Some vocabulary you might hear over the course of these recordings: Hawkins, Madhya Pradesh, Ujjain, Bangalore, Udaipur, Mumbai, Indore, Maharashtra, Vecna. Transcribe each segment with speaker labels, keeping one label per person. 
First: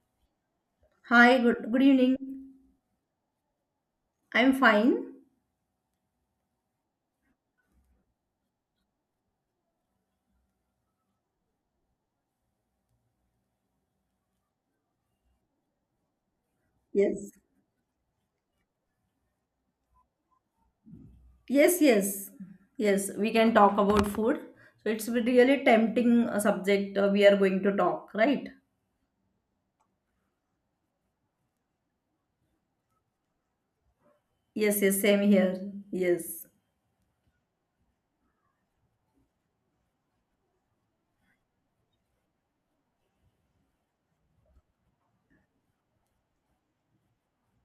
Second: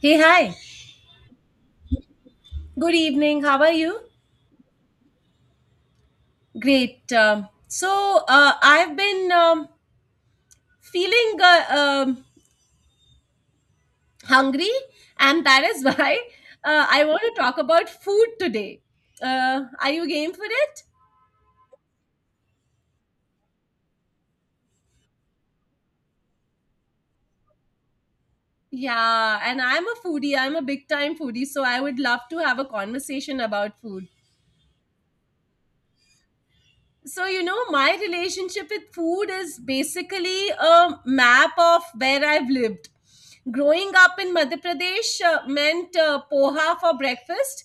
Speaker 1: Hey, hi.
Speaker 2: Hi, good, good evening.
Speaker 1: Good evening. How are you?
Speaker 2: I'm fine.
Speaker 1: Great. I've been feeling hungry, and that is why I want
Speaker 2: Yes.
Speaker 1: to talk about food today. Are you game for it?
Speaker 2: Yes, yes, yes, we can talk about food. So it's really tempting subject, we are going to talk, right?
Speaker 1: Yeah, and I'm a foodie. I'm a big time foodie, so I would love to have a conversation about food.
Speaker 2: Yes, yes, same here. Yes.
Speaker 1: So, you know, my relationship with food is basically a map of where I've lived. Growing up in Madhya Pradesh meant poha for breakfast,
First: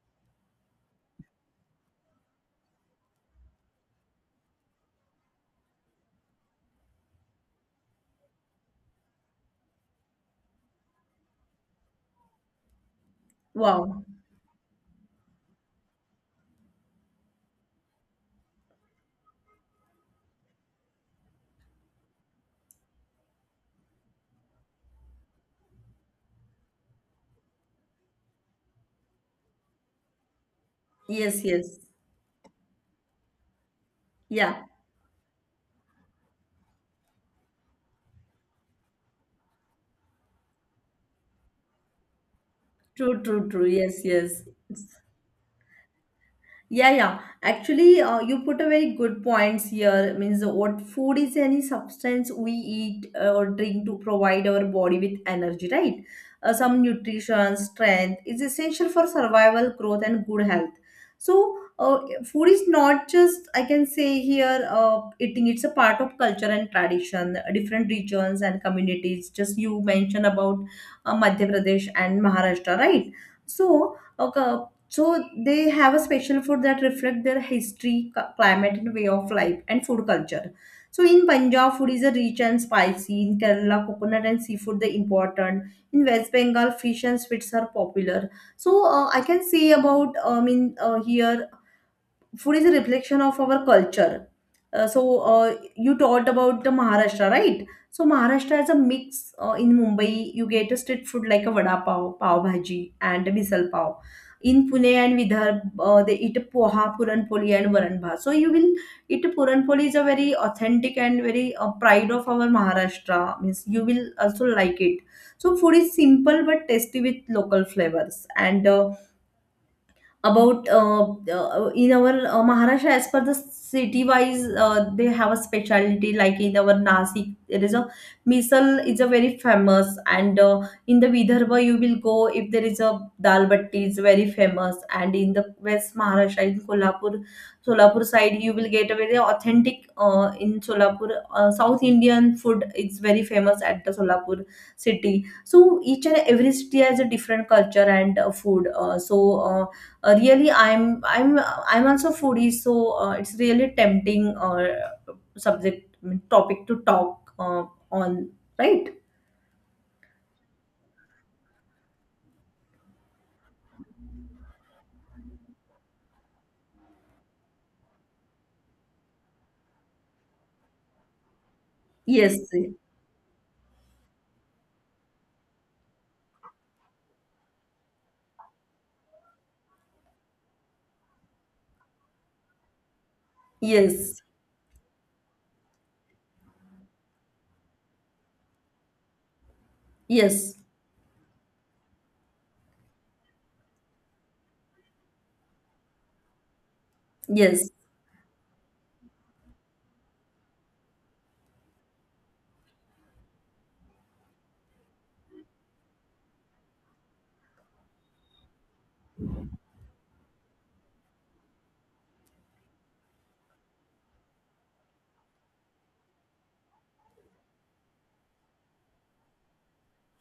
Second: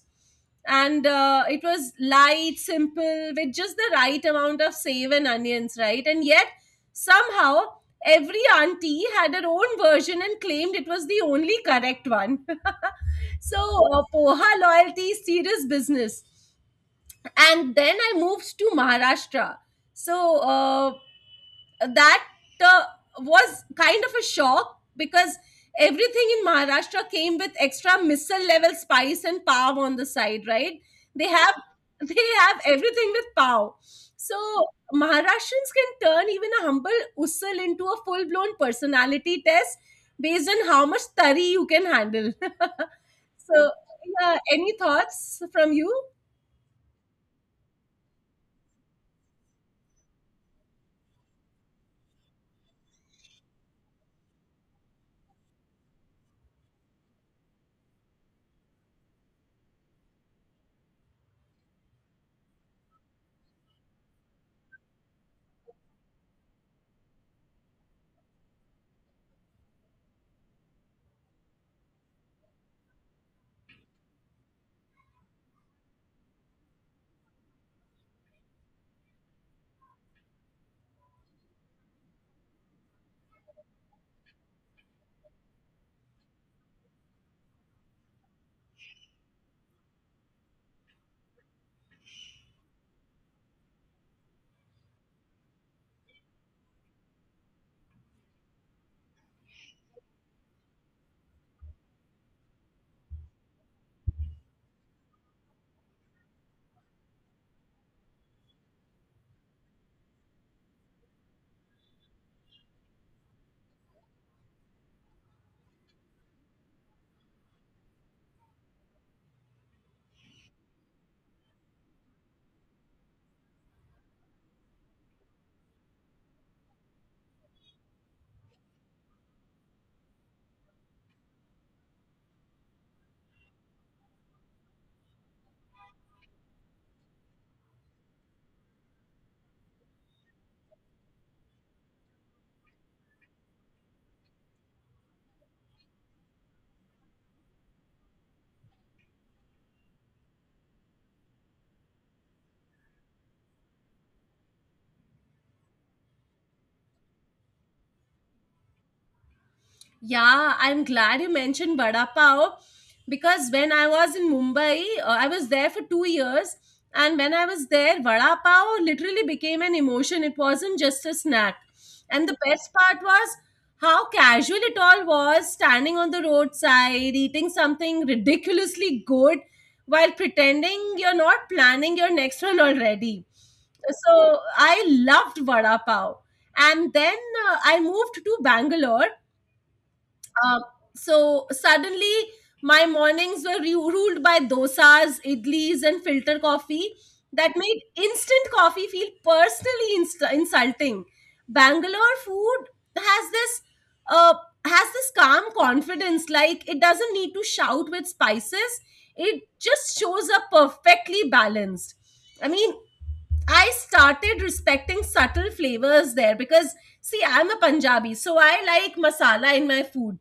Speaker 1: and it was light, simple, with just the right amount of save and onions, right? And yet, somehow, every auntie had her own version and claimed it was the only correct one. So
Speaker 2: Wow.
Speaker 1: poha loyalty is serious business, and then I moved to Maharashtra. So uh, that uh, was kind of a shock because everything in Maharashtra came with extra missile level spice and pav on the side, right? They
Speaker 2: Yes,
Speaker 1: have
Speaker 2: yes.
Speaker 1: they have everything with pav. So
Speaker 2: Yeah.
Speaker 1: Maharashtrians can turn even a humble usal into a full blown personality test based on how much tari you can handle.
Speaker 2: True, true, true.
Speaker 1: So
Speaker 2: Yes,
Speaker 1: yeah,
Speaker 2: yes.
Speaker 1: any thoughts from you?
Speaker 2: Yeah, yeah. Actually, you put a very good points here. Means what food is any substance we eat or drink to provide our body with energy, right? Some nutrition, strength is essential for survival, growth, and good health. So, food is not just I can say here eating. It's a part of culture and tradition. Different regions and communities. Just you mentioned about Madhya Pradesh and Maharashtra, right? So. Okay, so they have a special food that reflect their history, climate, and way of life and food culture. So in Punjab, food is a rich and spicy. In Kerala, coconut and seafood are important. In West Bengal, fish and sweets are popular. So I can say about I mean here, food is a reflection of our culture, you taught about the Maharashtra, right? So Maharashtra is a mix. In Mumbai, you get a street food like a vada pav, pav bhaji, and a misal pav. In Pune and Vidharb, they eat poha, puranpoli, and varan bhat. So you will eat puranpoli is a very authentic and very, pride of our Maharashtra. Means you will also like it. So food is simple but tasty with local flavors and. About in our Maharashtra as per the city wise, they have a specialty like in our Nasik there is a misal is a very famous and, in the Vidarbha you will go if there is a dal batti is very famous and in the West Maharashtra in Kolhapur Solapur side you will get a very authentic, in Solapur, South Indian food is very famous at the Solapur city so each and every city has a different culture and food, really I'm also foodie so, it's really tempting, subject I mean, topic to talk on, right?
Speaker 1: Yeah, I'm glad you mentioned Vada Pav because when I was in Mumbai, I was there for 2 years. And when I was there, Vada Pav literally became an emotion. It wasn't just a snack. And the
Speaker 2: Yes,
Speaker 1: best part was how casual it all was, standing on the roadside, eating something ridiculously good while pretending you're not planning your next one already.
Speaker 2: yes,
Speaker 1: So I loved Vada Pav. And then I moved to Bangalore.
Speaker 2: yes,
Speaker 1: um, so suddenly my mornings were ruled by dosas, idlis, and filter coffee that
Speaker 2: yes,
Speaker 1: made instant coffee feel personally insulting. Bangalore food has this uh, has this calm confidence, like it doesn't need to shout with spices. It just shows up perfectly balanced. I mean, I started respecting subtle flavors there because, see, I'm a Punjabi, so I like masala in my food.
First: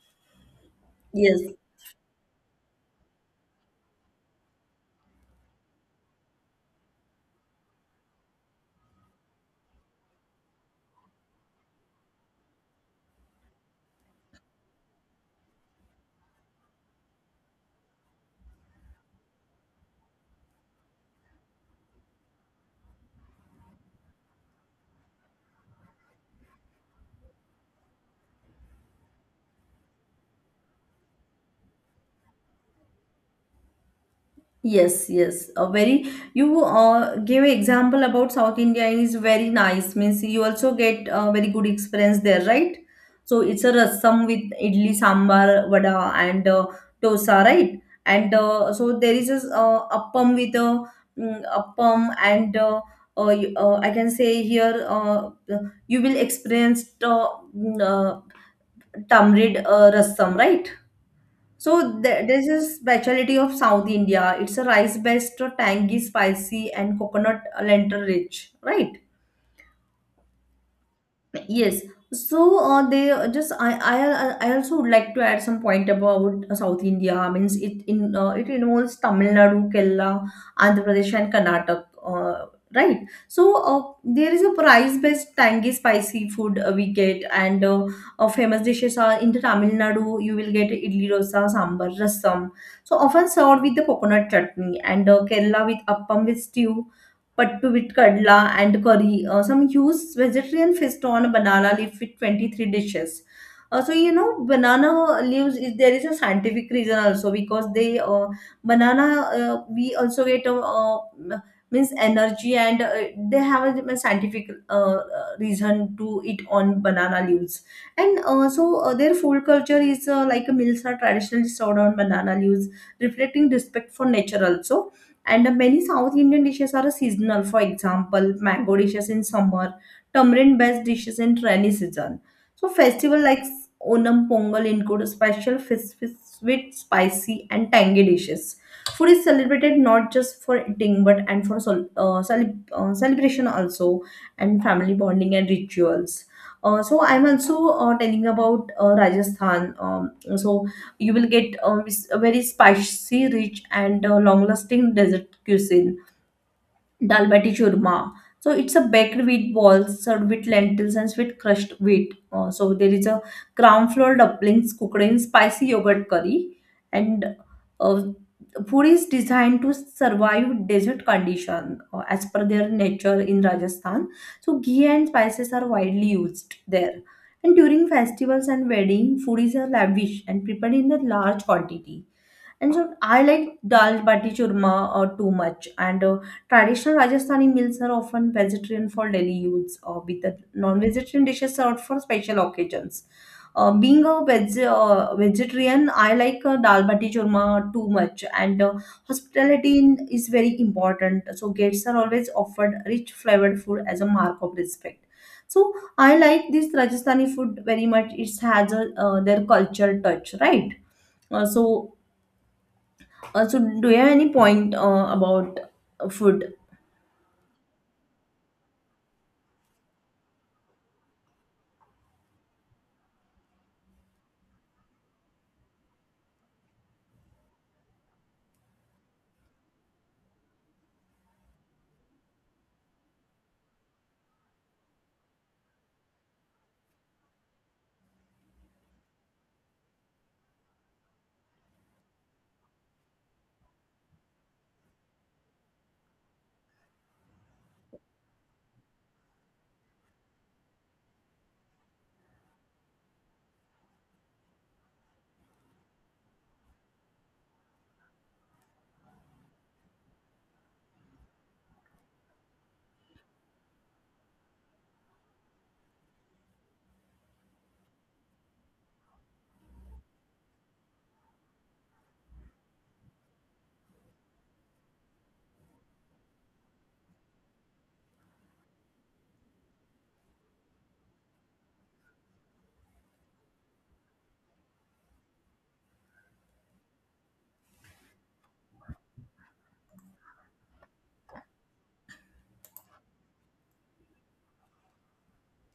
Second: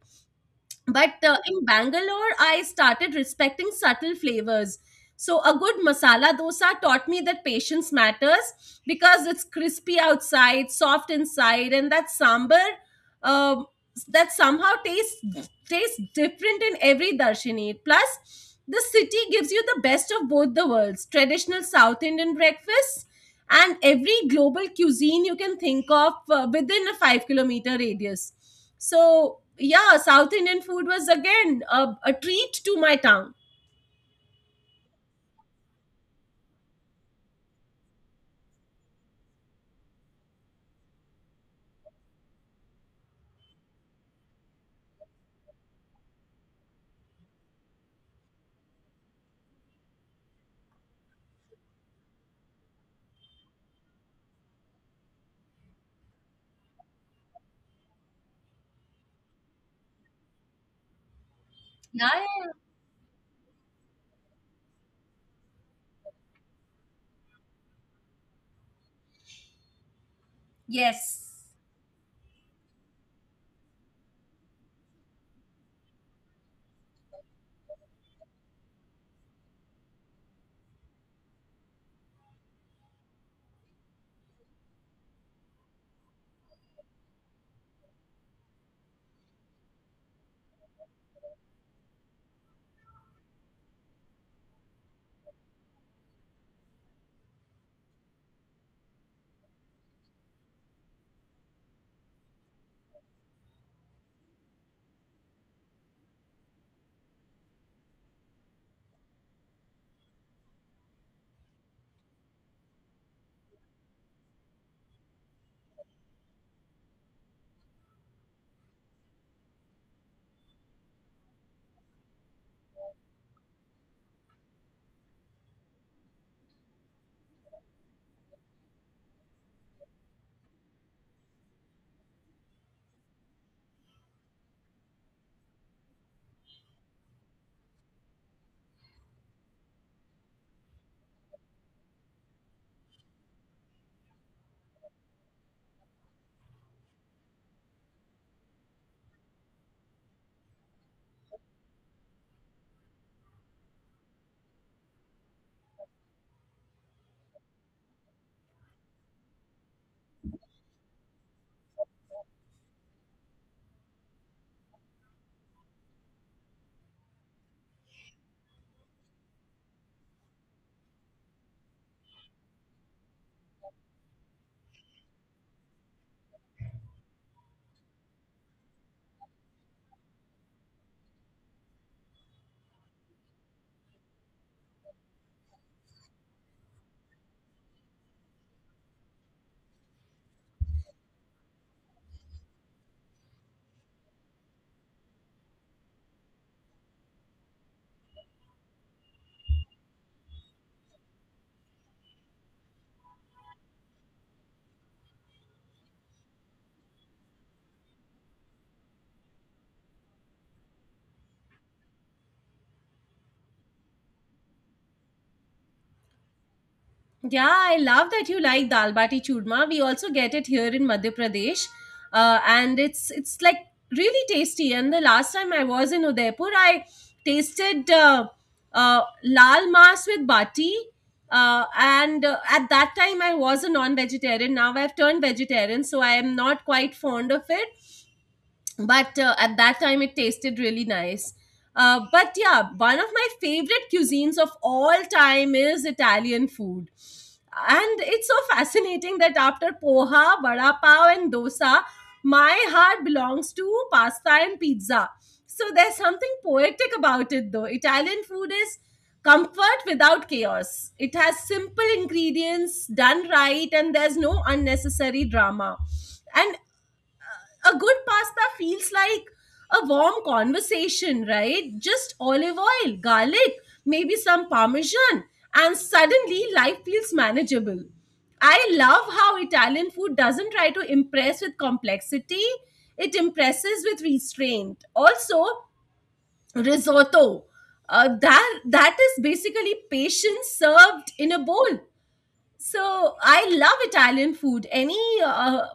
Speaker 1: But
Speaker 2: yes.
Speaker 1: in Bangalore, I started respecting subtle flavors. So a good masala dosa taught me that patience matters because it's crispy outside, soft inside, and that sambar um, that somehow tastes different in every darshini. Plus, the city gives you the best of both the worlds: traditional South Indian breakfast and every global cuisine you can think of within a 5-kilometer radius. So yeah, South Indian food was again a treat to my tongue.
Speaker 2: Yes, yes. A very, you gave an example about South India is very nice. Means you also get a very good experience there, right? So it's a rasam with idli, sambar, vada, and dosa, right? And so there is a, appam with a, appam and, I can say here, you will experience, mm, uh, tamarind rasam, right? So
Speaker 1: Yeah, yeah,
Speaker 2: there's
Speaker 1: yeah.
Speaker 2: a specialty of South India. It's a rice based, tangy, spicy, and coconut lentil rich, right?
Speaker 1: Yes.
Speaker 2: Yes. So they, just I also would like to add some point about South India. Means it in, it involves Tamil Nadu, Kerala, Andhra Pradesh, and Karnataka. Right. So there is a price-based tangy spicy food we get, and, famous dishes are in the Tamil Nadu. You will get idli dosa, sambar, rasam. So often served with the coconut chutney, and Kerala with appam with stew pattu with kadla and curry. Some use vegetarian feast on banana leaf with 23 dishes. So you know banana leaves is there is a scientific reason also because they, banana, we also get, means energy and, they have a, scientific, reason to eat on banana leaves and, their food culture is, like a meals are traditionally served on banana leaves reflecting respect for nature also, and many South Indian dishes are seasonal. For example, mango dishes in summer, tamarind-based dishes in rainy season. So festival like Onam Pongal include special sweet, spicy, and tangy dishes. Food is celebrated not just for eating but and for celebration also, and family bonding and rituals. So I'm also telling about Rajasthan. So you will get a very spicy, rich, and long-lasting dessert cuisine. Dal bati churma. So it's a baked wheat ball served with lentils and sweet crushed wheat. So there is a crown flour dumplings cooked in spicy yogurt curry, and, uh, food is designed to survive desert condition as per their nature in Rajasthan. So ghee and spices are widely used there. And during festivals and wedding, food is lavish and prepared in a large quantity. And so I like dal bati churma too much. And, traditional Rajasthani meals are often vegetarian for daily use, with the non-vegetarian dishes served for special occasions. Being a vegetarian, I like dal bati churma too much, and, hospitality is very important. So guests are always offered rich flavored food as a mark of respect. So I like this Rajasthani food very much. It has a, their culture touch, right? Uh, so so, do you have any point about food?
Speaker 1: Yeah, I love that you like dal bati churma. We also get it here in Madhya Pradesh, and it's like really tasty. And the last time I was in Udaipur, I tasted lal mas with bati. And At that time, I was a non-vegetarian. Now I've turned vegetarian, so I am not quite fond of it, but at that time it tasted really nice. But yeah, one of my favorite cuisines of all time is Italian food, and it's so fascinating that after poha, vada pav and dosa, my heart belongs to pasta and pizza. So there's something poetic about it. Though Italian food is comfort without chaos, it has simple ingredients done right, and there's no unnecessary drama. And a good pasta feels like a warm conversation, right? Just olive oil, garlic, maybe some parmesan, and suddenly life feels manageable. I love how Italian food doesn't try to impress with complexity, it impresses with restraint. Also, risotto. That is basically patience served in a bowl. So I love Italian food. Any uh,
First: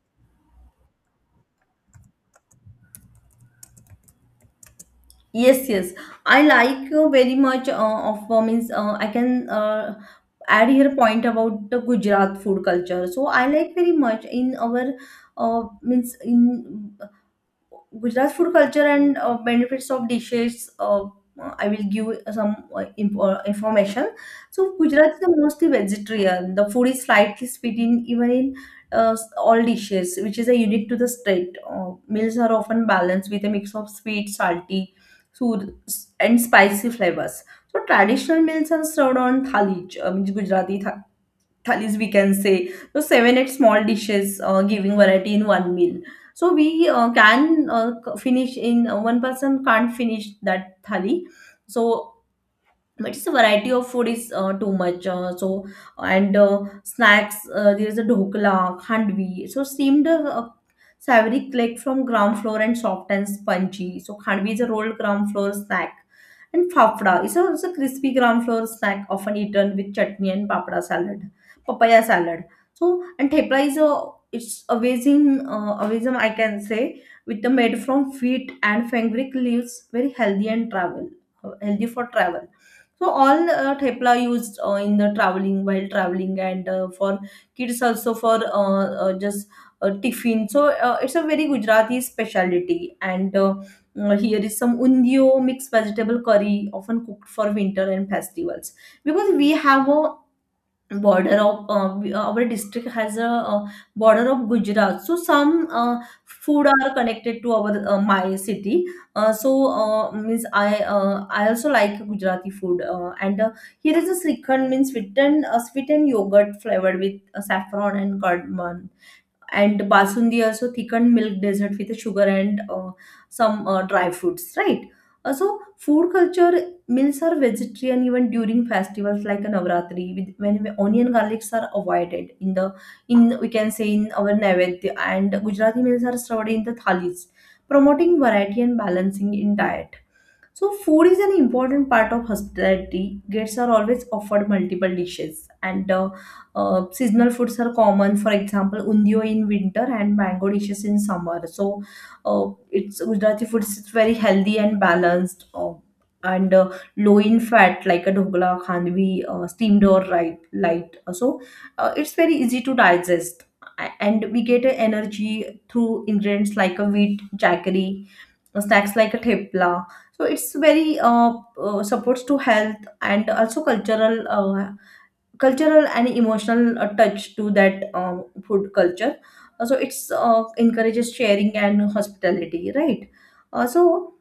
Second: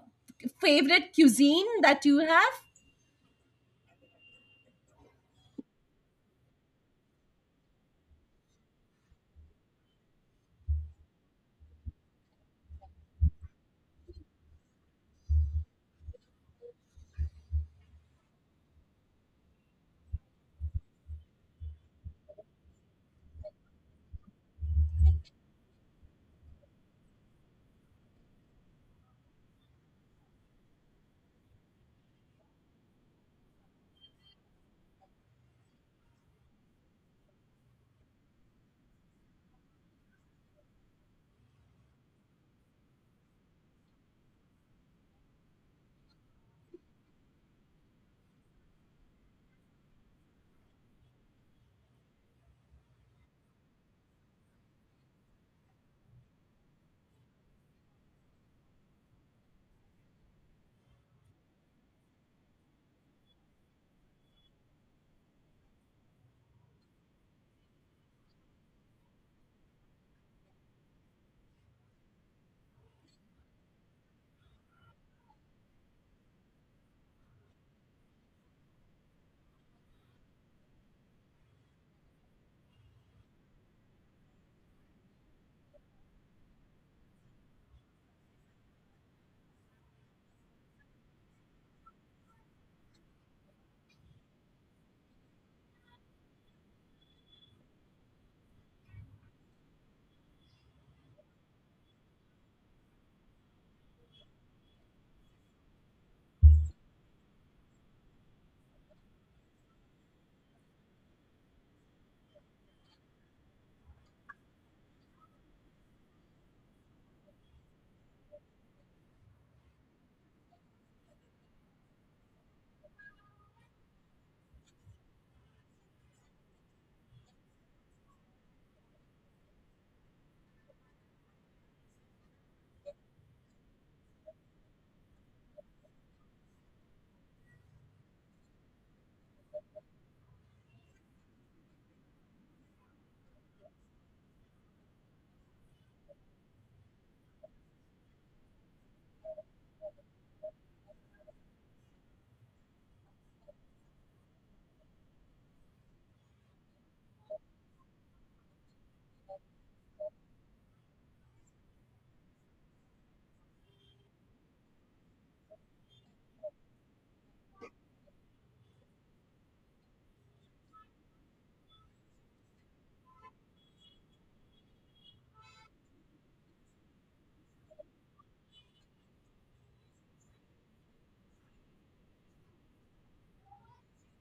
Speaker 1: favorite cuisine that you have?
Speaker 2: Yes, yes. I like, very much, of means, I can add here point about the Gujarat food culture. So I like very much in our, means in Gujarat food culture and benefits of dishes. I will give some information. So Gujarat is mostly vegetarian. The food is slightly sweet in even in, all dishes, which is a unique to the state. Meals are often balanced with a mix of sweet, salty, sour, and spicy flavors. So traditional meals are served on thali, means Gujarati thalis we can say, so seven eight small dishes giving variety in one meal. So we, finish in, one person can't finish that thali. So but just a variety of food is too much, so and, snacks, there is a dhokla khandvi, so steamed, savory cake from ground floor and soft and spongy, so khandvi is a rolled ground floor snack and fafda is a crispy ground floor snack often eaten with chutney and papada salad, papaya salad. So and thepla is a, it's amazing, amazing I can say, with the made from wheat and fenugreek leaves, very healthy and travel, healthy for travel. So all, thepla used in the traveling while traveling and for kids also for, just tiffin. So it's a very Gujarati specialty and, here is some undio mixed vegetable curry often cooked for winter and festivals, because we have a border of, our district has a border of Gujarat. So some food are connected to our, my city. So means I also like Gujarati food. And, here is a srikhand, means sweetened, sweetened yogurt flavored with saffron and cardamom, and basundi also thickened milk dessert with sugar and, some dry fruits, right? So food culture, meals are vegetarian even during festivals like a navratri with, when onion garlics are avoided in the, in we can say in our naivedya, and gujarati meals are served in the thalis, promoting variety and balancing in diet. So, food is an important part of hospitality. Guests are always offered multiple dishes, and, seasonal foods are common. For example, undio in winter and mango dishes in summer. So, uh, it's Gujarati food is very healthy and balanced, and low in fat, like a dhokla, khandvi, steamed or right, light. So, it's very easy to digest, and we get energy through ingredients like a wheat, jaggery, snacks like a thepla. So it's very, supports to health and also cultural, cultural and emotional touch to that food culture. So it's encourages sharing and hospitality, right? uh, so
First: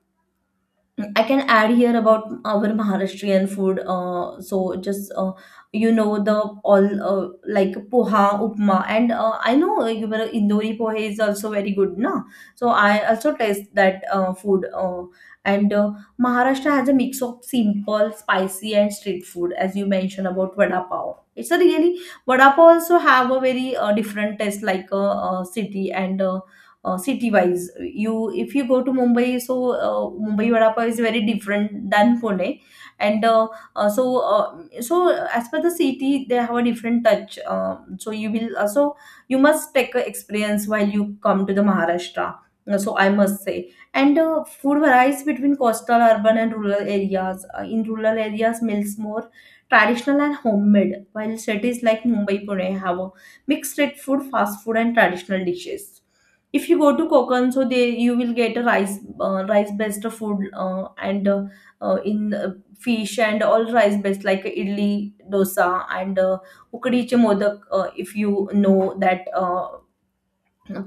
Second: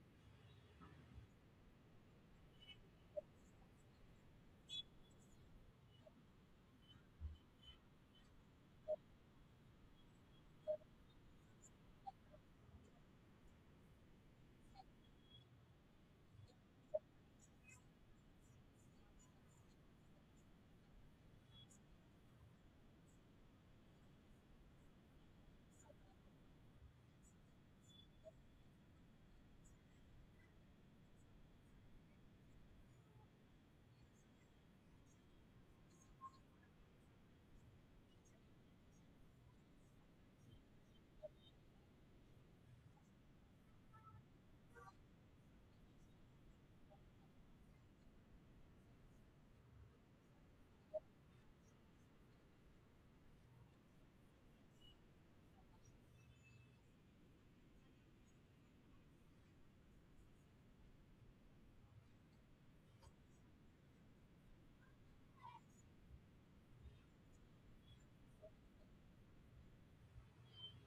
Speaker 2: I can add here about our Maharashtrian food. So just you know the all, like poha, upma, and I know your Indori poha is also very good, na. So I also taste that food. And, Maharashtra has a mix of simple, spicy, and street food, as you mentioned about vada pav. It's a really, vada pav also have a very different taste like a, city and. City wise, you, if you go to Mumbai, so uh, Mumbai vada pav is very different than Pune, and uh, so uh, so as per the city they have a different touch, so you will also you must take a experience while you come to the Maharashtra. So I must say and food varies between coastal, urban, and rural areas. In rural areas meals more traditional and homemade, while cities like Mumbai, Pune have a mixed street food, fast food, and traditional dishes. If you go to Konkan, so they you will get a rice rice based food, and in fish and all rice based like idli, dosa, and ukadiche modak. If you know that,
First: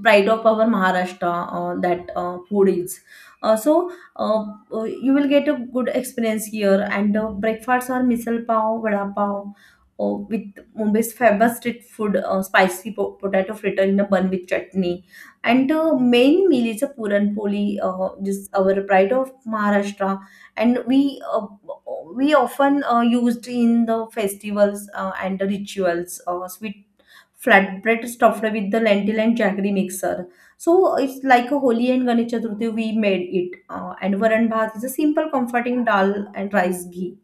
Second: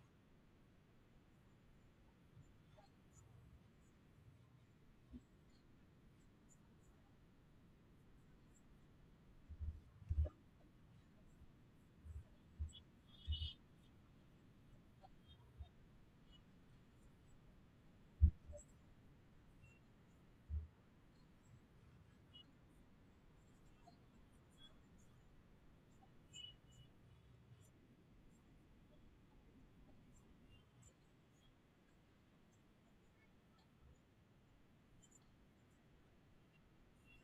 Speaker 2: pride of our Maharashtra, that food is. Uh, so uh, you will get a good experience here, and breakfasts are misal pav, vada pav, with Mumbai's famous street food, spicy potato fritter in a bun with chutney, and main meal is a puran poli, just our pride of Maharashtra, and we often used in the festivals and the rituals. Sweet flatbread stuffed with the lentil and jaggery mixer. So it's like a holy and Ganesh Chaturthi we made it. And varan bhat is a simple comforting dal and rice ghee.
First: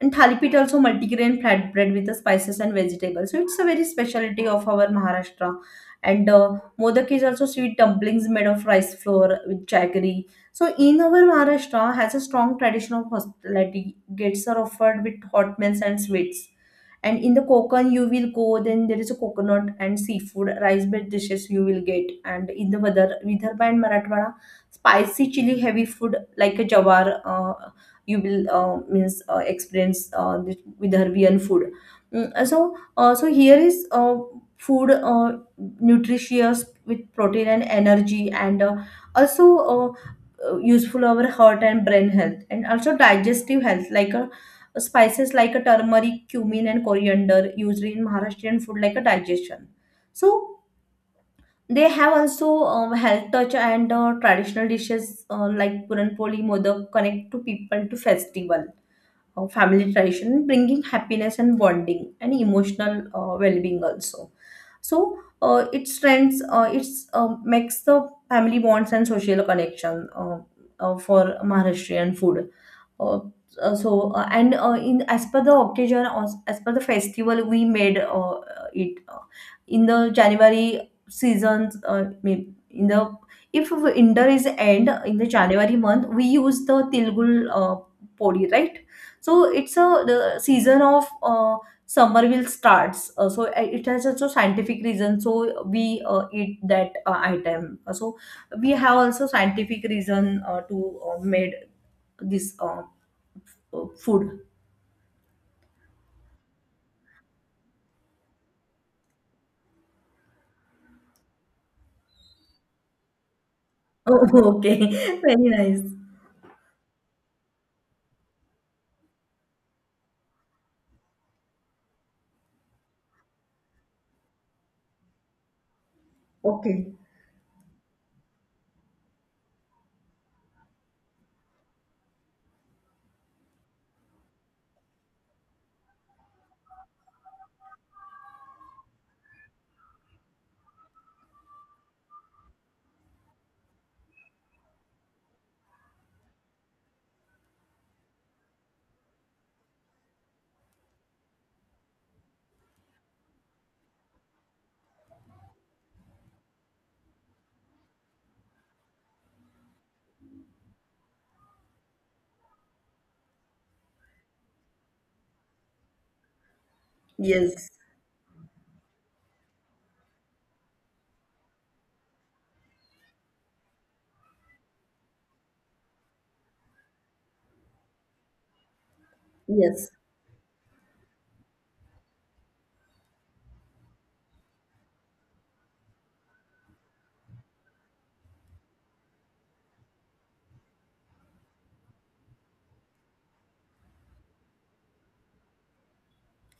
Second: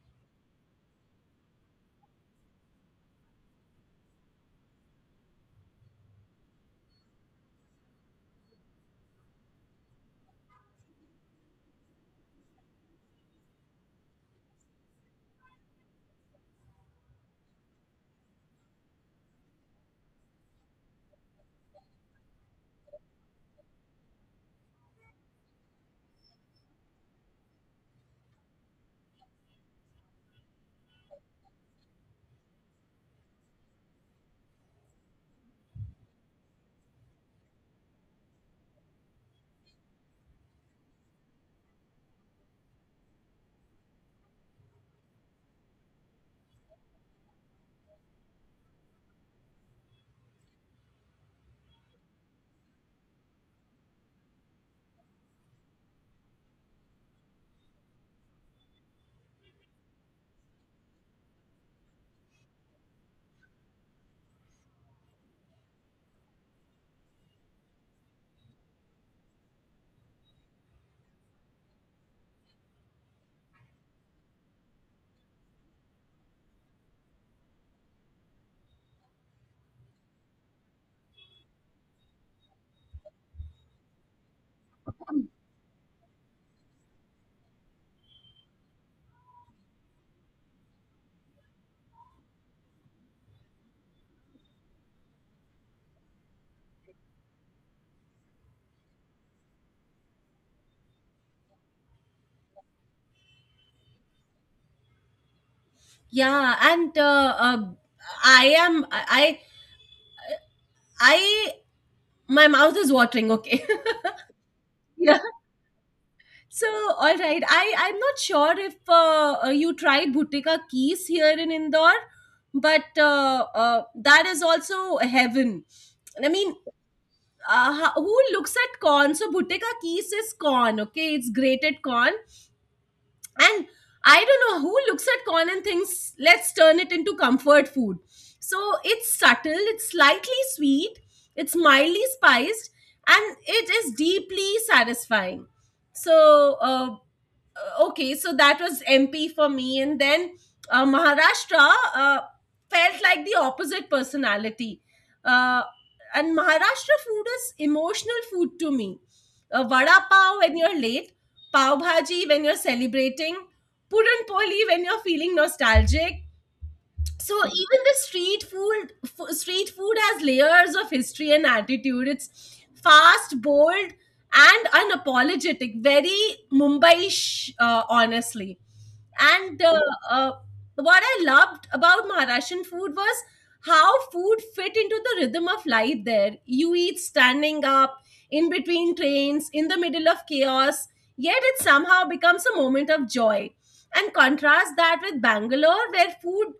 Speaker 2: And thalipit also multigrain flatbread with the spices and vegetables. So it's a very specialty of our Maharashtra. And modak is also sweet dumplings made of rice flour with jaggery. So in our Maharashtra has a strong tradition of hospitality. Gates are offered with hot meals and sweets, and in the Konkan you will go, then there is a coconut and seafood rice based dishes you will get, and in the Vidarbha and Marathwada spicy chili heavy food like a jawar, you will means experience this Vidarbhian food. So here is food, nutritious with protein and energy, and also uh, useful our heart and brain health, and also digestive health like a spices like a turmeric, cumin, and coriander used in Maharashtrian food like a digestion. So they have also health touch, and traditional dishes like puranpoli, modak, connect to people to festival, family tradition, bringing happiness and bonding and emotional well-being also. So it strengths, it's makes the family bonds and social connection for Maharashtrian food. Uh, so and In as per the occasion or as per the festival we made it in the January seasons, in the, if winter is end, in the January month we use the tilgul uh, podi, right? So it's a the season of uh, summer will starts. So it has also scientific reason, so we eat that item. So we have also scientific reason to made this Oh, food.
Speaker 1: Yeah, and I am I my mouth is watering. Okay.
Speaker 2: Oh, okay.
Speaker 1: Yeah.
Speaker 2: Very nice.
Speaker 1: So all right, I'm not sure if you tried Bhutika Keys here in Indore, but that is also heaven. I mean, who looks at corn? So Bhutika Keys is corn. Okay, it's grated corn, and I don't know who looks at corn and thinks let's turn it into comfort food. So it's subtle, it's slightly sweet, it's mildly spiced, and it is deeply satisfying. So okay, so that was MP for me, and then Maharashtra uh, felt like the opposite personality. Uh, and Maharashtra food is emotional food to me. Vada pav when you're late, pav bhaji when you're celebrating, puran poli when you're feeling nostalgic. So
Speaker 2: Yes.
Speaker 1: even the street food, street food has layers of history and attitude. It's fast, bold, and unapologetic. Very Mumbai, honestly. And
Speaker 2: Yes.
Speaker 1: uh, what I loved about Maharashtrian food was how food fit into the rhythm of life there. You eat standing up, in between trains, in the middle of chaos, yet it somehow becomes a moment of joy. And contrast that with Bangalore, where food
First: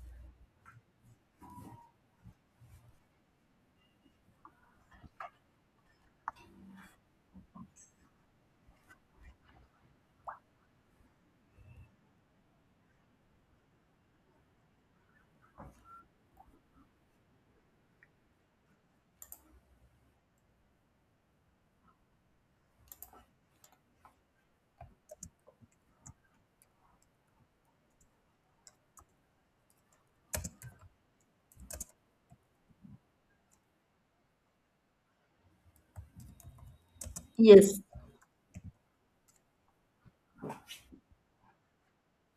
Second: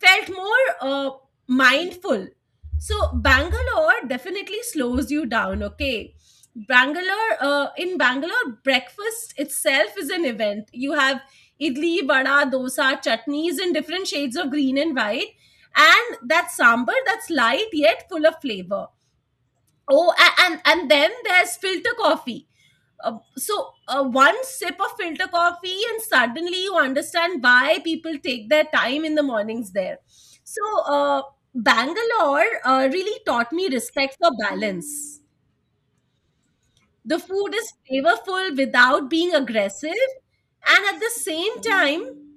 Speaker 1: felt more mindful. So Bangalore definitely slows you down, okay? In Bangalore, breakfast itself is an event. You have idli, vada, dosa, chutneys in different shades of green and white, and that sambar that's light yet full of flavor. Oh, and then there's filter coffee. So one sip of filter coffee, and suddenly you understand why people take their time in the mornings there. So Bangalore really taught me respect for balance. The food is
Speaker 2: Yes.
Speaker 1: flavorful without being aggressive, and at the same time,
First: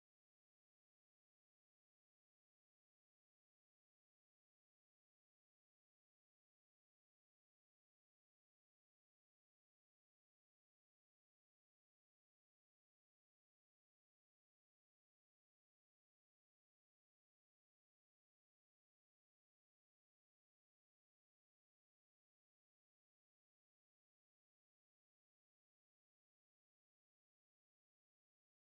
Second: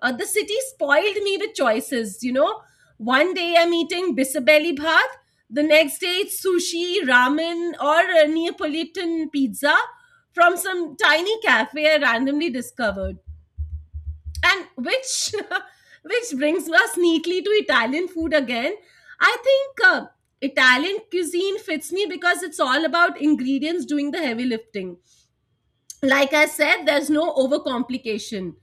Speaker 1: The city spoiled me with choices, you know. One day I'm eating bisabelli bhat, the next day it's sushi, ramen, or a Neapolitan pizza from some tiny cafe I randomly discovered. And which which brings us neatly to Italian food again. I think Italian cuisine fits me because it's all about ingredients doing the heavy lifting. Like I said, there's no overcomplication.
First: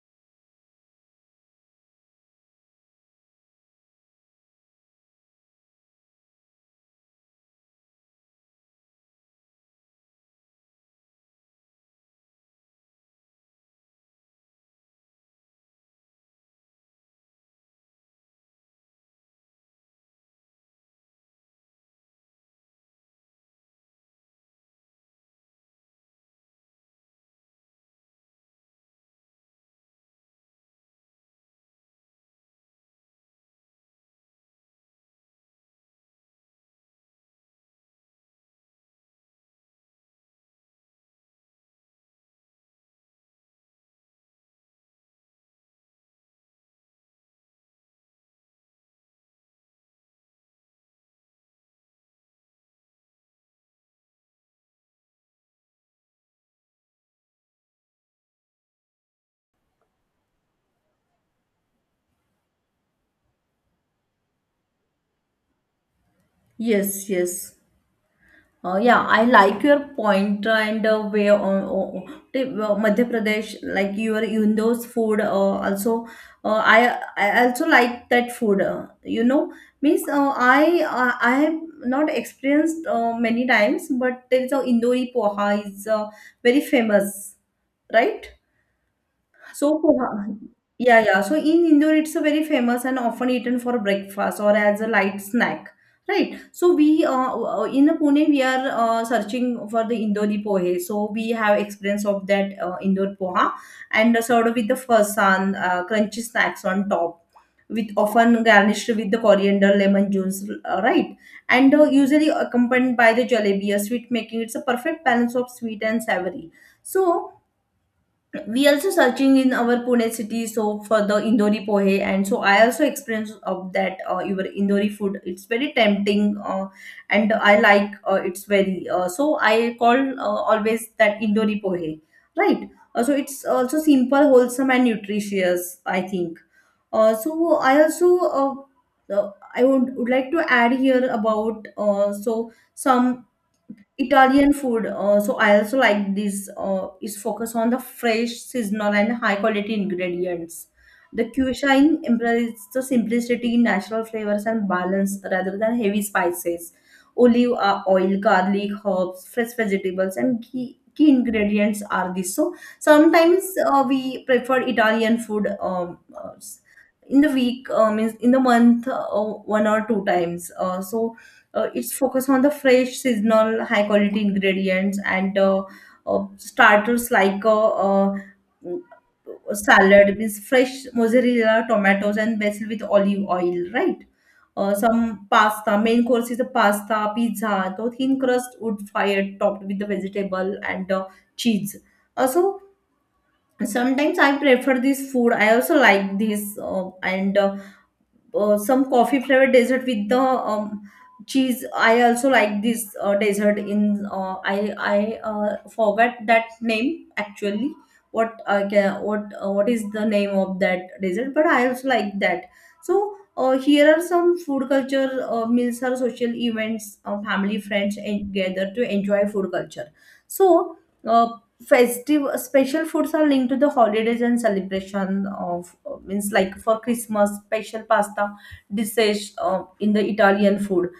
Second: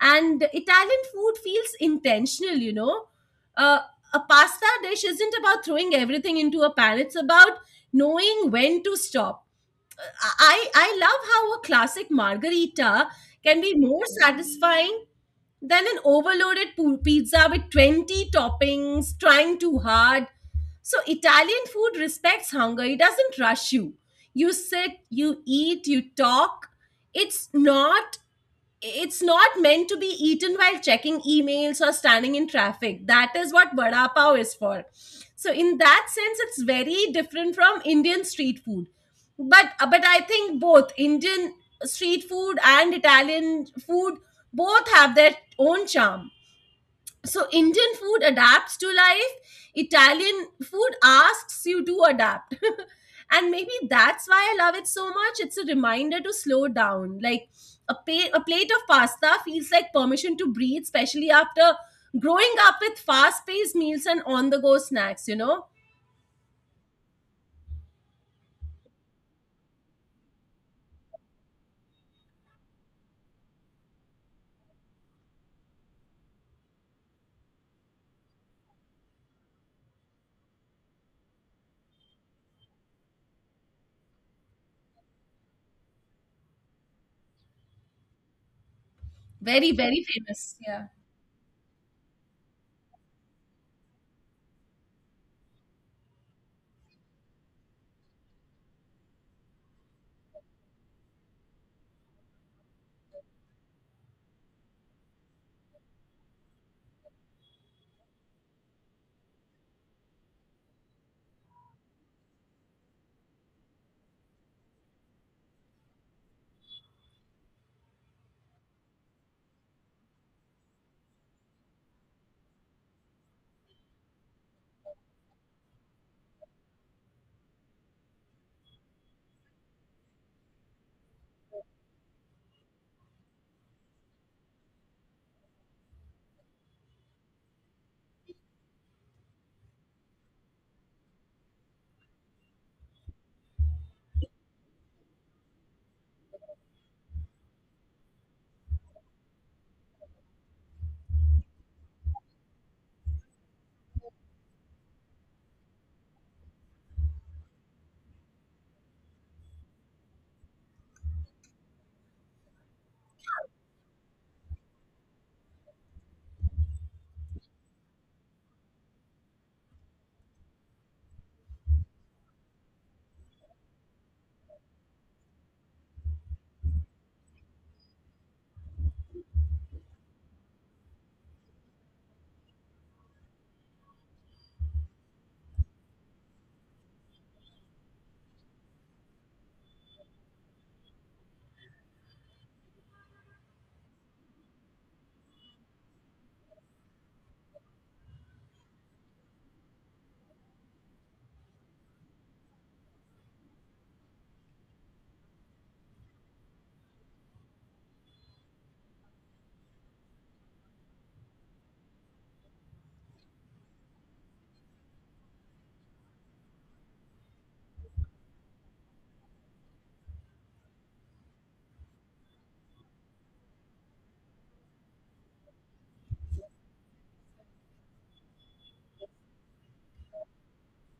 Speaker 1: And Italian food feels intentional, you know. Uh, a pasta dish isn't about throwing everything into a pan, it's about knowing when to stop. I love how a classic margarita can be more satisfying then an overloaded pizza with 20 toppings, trying too hard. So Italian food respects hunger. It doesn't rush you. You sit, you eat, you talk. It's not it's not meant to be eaten while checking emails or standing in traffic. That is what vada pav is for. So in that sense, it's very different from Indian street food. But I think both Indian street food and Italian food both have their own charm. So Indian food adapts to life, Italian food asks you to adapt. And maybe that's why I love it so much. It's a reminder to slow down, like a plate of pasta feels like permission to breathe, especially after growing up with fast paced meals and on the go snacks, you know.
Speaker 2: Yes. Yes. Yeah, I like your point, and where on, Madhya Pradesh, like your Yundo's food. Also, I also like that food. You know, means I have not experienced many times, but there is a Indori poha is very famous, right?
Speaker 1: Very,
Speaker 2: So,
Speaker 1: very
Speaker 2: poha,
Speaker 1: famous, yeah.
Speaker 2: yeah, yeah. So in Indore, it's a very famous and often eaten for breakfast or as a light snack, right? So we in Pune, we are searching for the Indori pohe. So we have experience of that Indore poha, and served with the farsan, crunchy snacks on top. With often garnished with the coriander, lemon juice, right? And usually accompanied by the jalebi, a sweet making. It's a perfect balance of sweet and savory. So we also searching in our Pune city so for the Indori pohe, and so I also experience of that your Indori food. It's very tempting, and I like it's very so I call always that Indori pohe, right. So it's also simple, wholesome, and nutritious, I think. uh, so I also uh, I would like to add here about, so some Italian food, so I also like this, is focused on the fresh, seasonal, and high quality ingredients. The cuisine embraces the simplicity, natural flavors, and balance rather than heavy spices. Olive oil, garlic, herbs, fresh vegetables, and key ingredients are this. So sometimes we prefer Italian food in the week, means in the month, one or two times. It's focused on the fresh, seasonal, high quality ingredients, and starters like salad, means fresh mozzarella, tomatoes, and basil with olive oil, right? Some pasta main course is a pasta, pizza, so thin crust wood fired topped with the vegetable and cheese also. Sometimes I prefer this food, I also like this, and some coffee flavored dessert with the cheese. I also like this dessert in I forgot that name actually. What I can, what What is the name of that dessert, but I also like that. So here are some food culture. Meals are social events, family, friends, and gather to enjoy food culture. So uh, festive special foods are linked to the holidays and celebration of, means like for Christmas special pasta dishes in the Italian food.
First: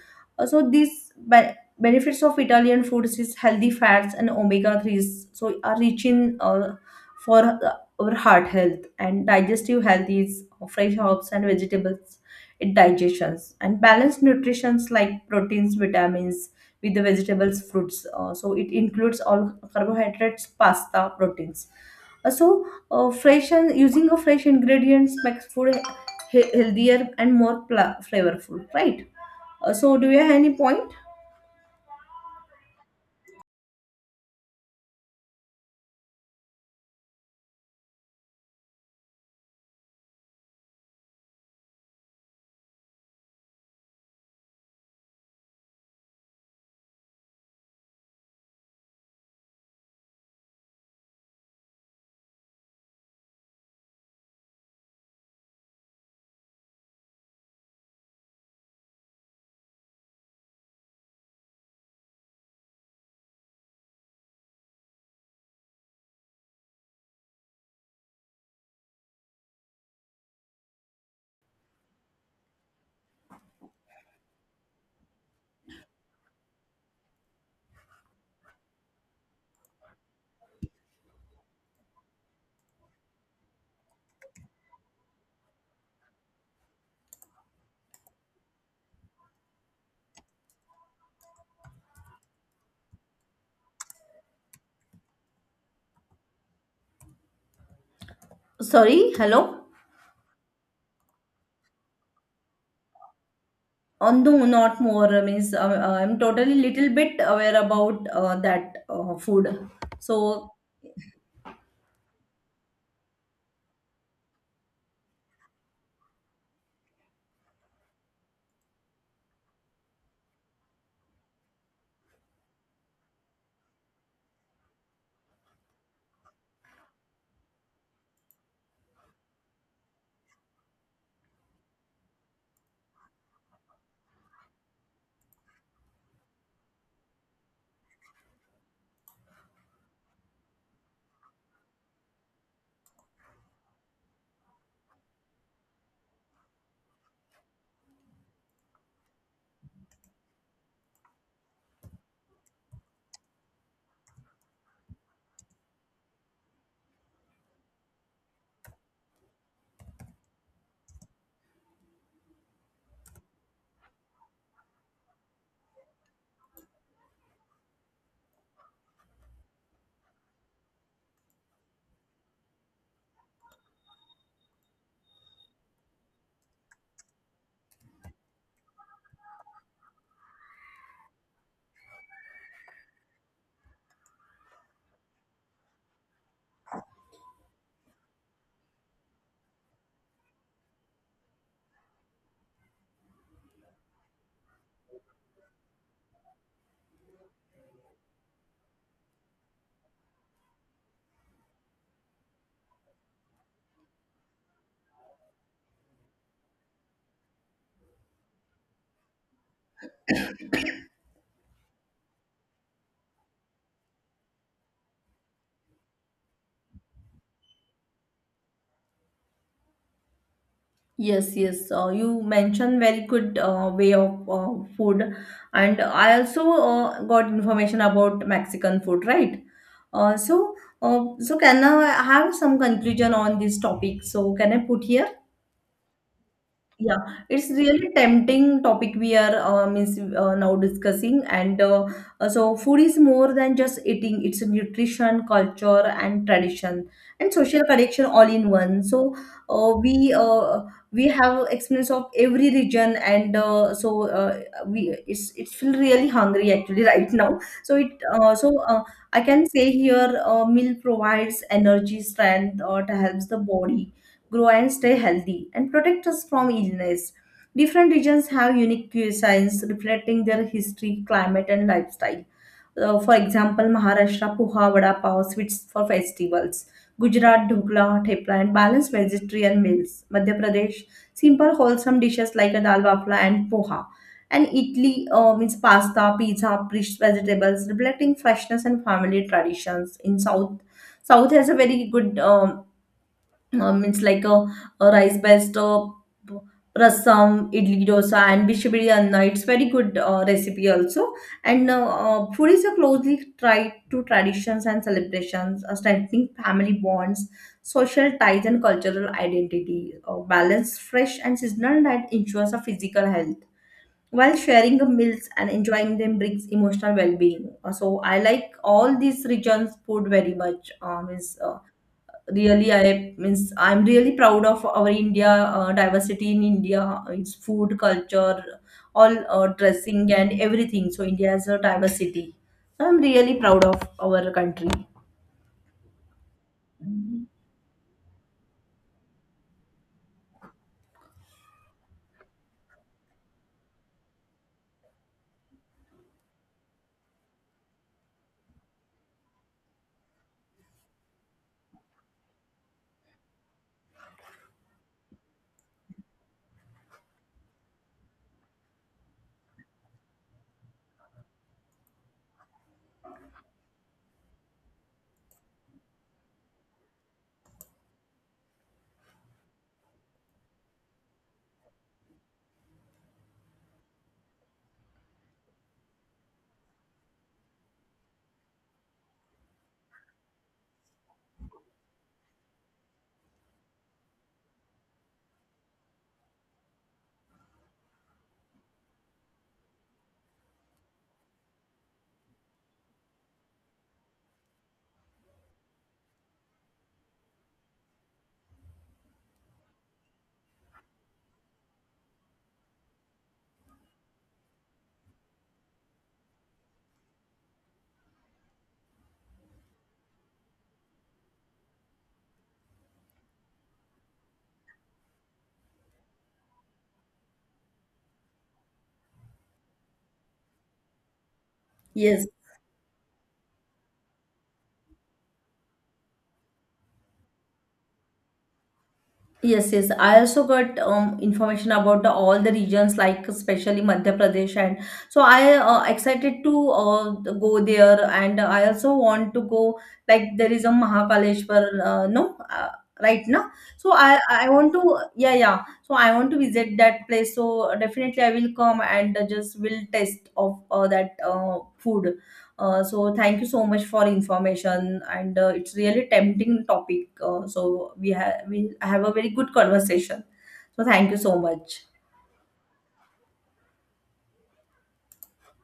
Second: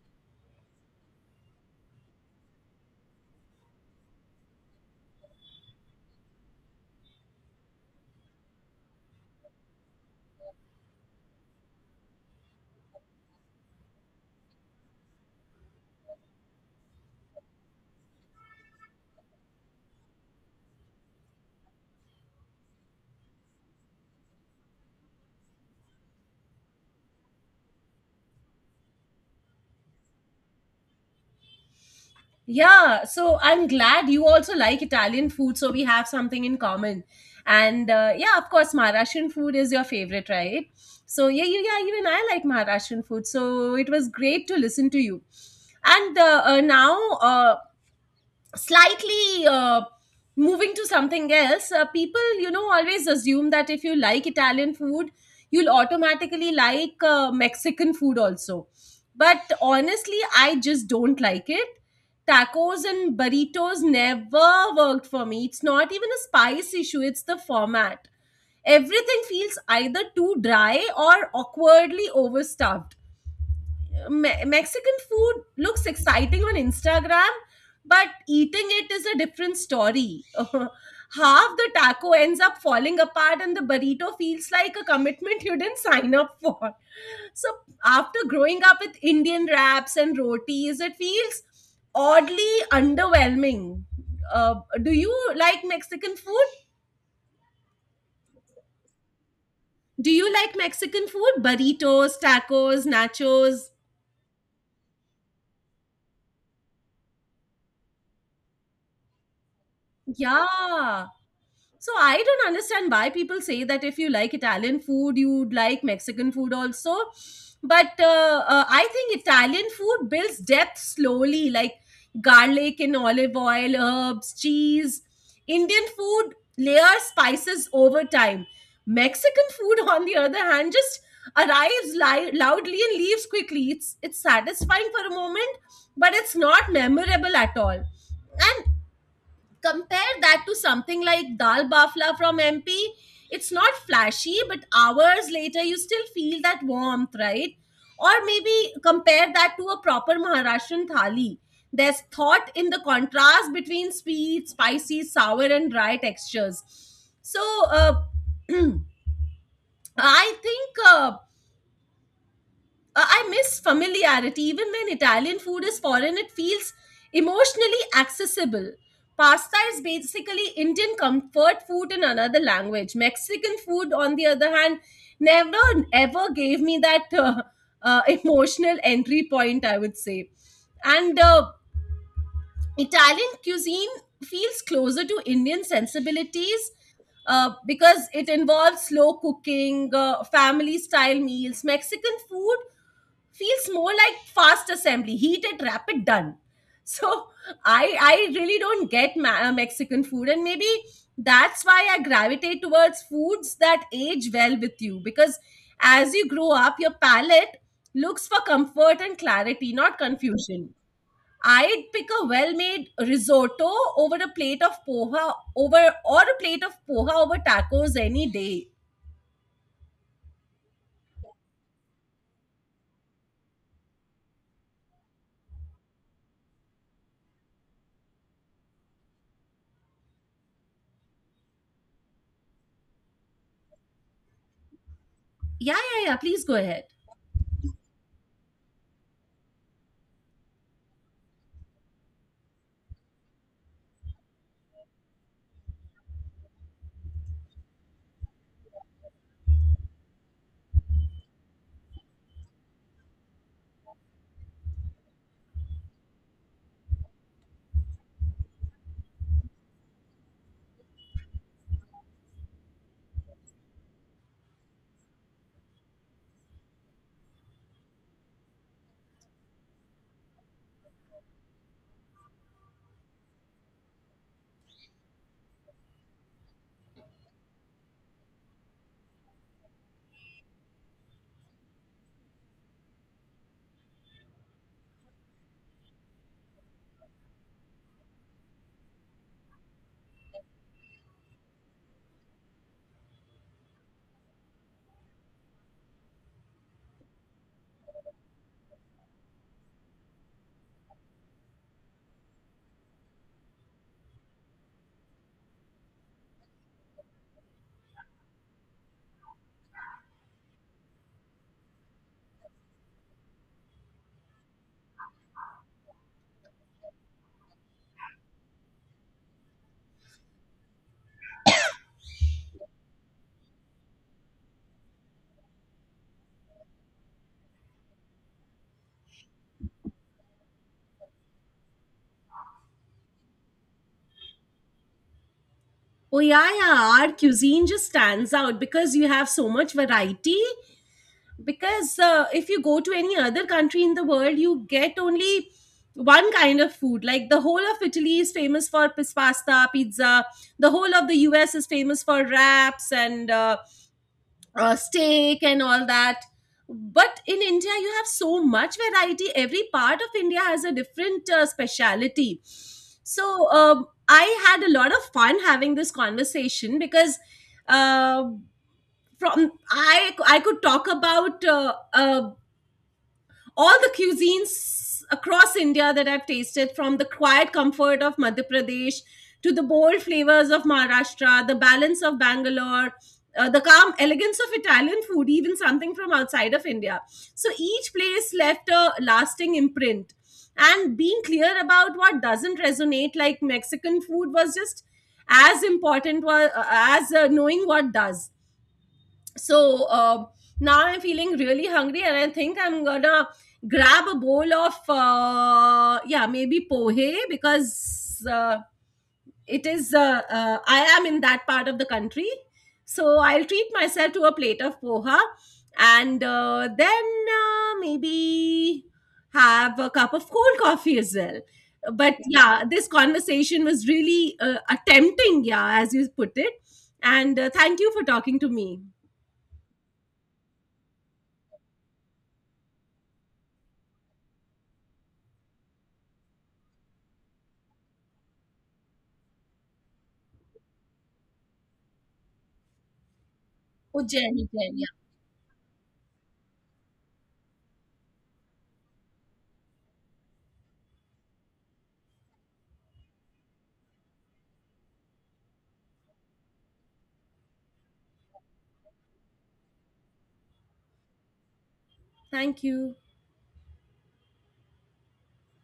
Speaker 2: So these benefits of Italian foods is healthy fats and omega 3s, so are rich in, for our heart health and digestive health is fresh herbs and vegetables in digestions and balanced nutritions like proteins, vitamins with the vegetables, fruits. So it includes all carbohydrates, pasta, proteins. So, fresh and using a fresh ingredients makes food healthier and more flavorful, right? So, do you have any point?
Speaker 1: Yeah, so I'm glad you also like Italian food, so we have something in common. And yeah, of course, Maharashtrian food is your favorite, right? So yeah, yeah, even I like Maharashtrian food. So it was great to listen to you. And now, slightly moving to something else, people, you know, always assume that if you like Italian food, you'll automatically like Mexican food also. But honestly, I just don't like it. Tacos and burritos never worked for me. It's not even a spice issue, it's the format. Everything feels either too dry or awkwardly overstuffed. Mexican food looks exciting on Instagram, but eating it is a different story. Half the taco ends up falling apart, and the burrito feels like a commitment you didn't sign up for. So after growing up with Indian wraps and rotis, it feels oddly underwhelming. Uh, do you like Mexican food?
Speaker 2: Sorry, hello.
Speaker 1: Do you like Mexican food? Burritos, tacos, nachos?
Speaker 2: On the not more, means I'm totally little bit aware about that food. So.
Speaker 1: Yeah. So I don't understand why people say that if you like Italian food, you'd like Mexican food also. But I think Italian food builds depth slowly, like garlic and olive oil, herbs, cheese. Indian food layers spices over time. Mexican food, on the other hand, just arrives loudly and leaves quickly. It's satisfying for a moment, but it's not memorable at all. And compare that to something like dal bafla from MP. It's not flashy, but hours later you still feel that warmth, right? Or maybe compare that to a proper Maharashtrian thali. There's thought in the contrast between sweet, spicy, sour and dry textures. So uh, I think I miss familiarity. Even when Italian food is foreign, it feels emotionally accessible. Pasta is basically Indian comfort food in another language. Mexican food, on the other hand, never ever gave me that emotional entry point, I would say. And Italian cuisine feels closer to Indian sensibilities because it involves slow cooking, family style meals. Mexican food feels more like fast assembly, heated, rapid, done. so i i really don't get Mexican food, and maybe that's why I gravitate towards foods that age well with you, because as you grow up your palate looks for comfort and clarity, not confusion. I'd pick a well-made risotto over or a plate of poha over tacos any day.
Speaker 2: Yes, yes. You mentioned very good way of food, and I also got information about Mexican food, right? So, so can I have some conclusion on this topic? So, can I put here?
Speaker 1: Yeah, yeah, yeah. Please go ahead.
Speaker 2: Yeah, it's really tempting topic we are means now discussing, and so food is more than just eating. It's nutrition, culture, and tradition, and social connection all in one. So uh, we uh, we have experience of every region, and we it's feel really hungry actually right now. So it so I can say here, meal provides energy, strength, or it helps the body grow and stay healthy and protect us from illness. Different regions have unique cuisines reflecting their history, climate, and lifestyle. For example, Maharashtra puha, vada pav, sweets for festivals. Gujarat dhokla, thepla, and balanced vegetarian meals. Madhya Pradesh simple wholesome dishes like a dal bafla and poha. And Italy, means pasta, pizza, fresh vegetables, reflecting freshness and family traditions. South has a very good, it's like a rice based rasam, idli, dosa, and bishi biryani. It's very good recipe also, and food is a closely tied to traditions and celebrations, strengthening family bonds, social ties, and cultural identity. Balance fresh and seasonal diet ensures a physical health, while sharing the meals and enjoying them brings emotional well-being. So I like all these regions food very much. Is really, I means I'm really proud of our India, diversity in India, its food culture, all dressing and everything. So India has a diversity, so I'm really proud of our country.
Speaker 1: Oh yeah, yeah. Our cuisine just stands out because you have so much variety. Because if you go to any other country in the world, you get only one kind of food. Like the whole of Italy is famous for pasta, pizza. The whole of the US is famous for wraps and steak and all that. But in India, you have so much variety. Every part of India has a different speciality. So I had a lot of fun having this conversation because uh, from I could talk about all the cuisines across India that I've tasted, from the quiet comfort of Madhya Pradesh to the bold flavors of Maharashtra, the balance of Bangalore, the calm elegance of Italian food, even something from outside of India. So each place left a lasting imprint. And being clear about what doesn't resonate, like Mexican food, was just as important as knowing what does. So now I'm feeling really hungry and I think I'm gonna grab a bowl of yeah, maybe pohe, because it is I am in that part of the country, so I'll treat myself to a plate of poha. And then maybe have a cup of cold coffee as well. But
Speaker 2: Yes.
Speaker 1: yeah, this conversation was really tempting, yeah, as you put it. And thank you for talking to me.
Speaker 2: Yes, yes. I also got information about the, all the regions, like especially Madhya Pradesh, and so I excited to go there, and I also want to go. Like there is a Mahakaleshwar, no, right now. So I
Speaker 1: Ujjain, Jenny,
Speaker 2: I want
Speaker 1: Jenny.
Speaker 2: to,
Speaker 1: Yeah.
Speaker 2: yeah, yeah. So I want to visit that place. So definitely I will come and just will taste of that food. So thank you so much for information, and it's really tempting topic. So we have a very good conversation. So thank you so much.
Speaker 1: Thank you.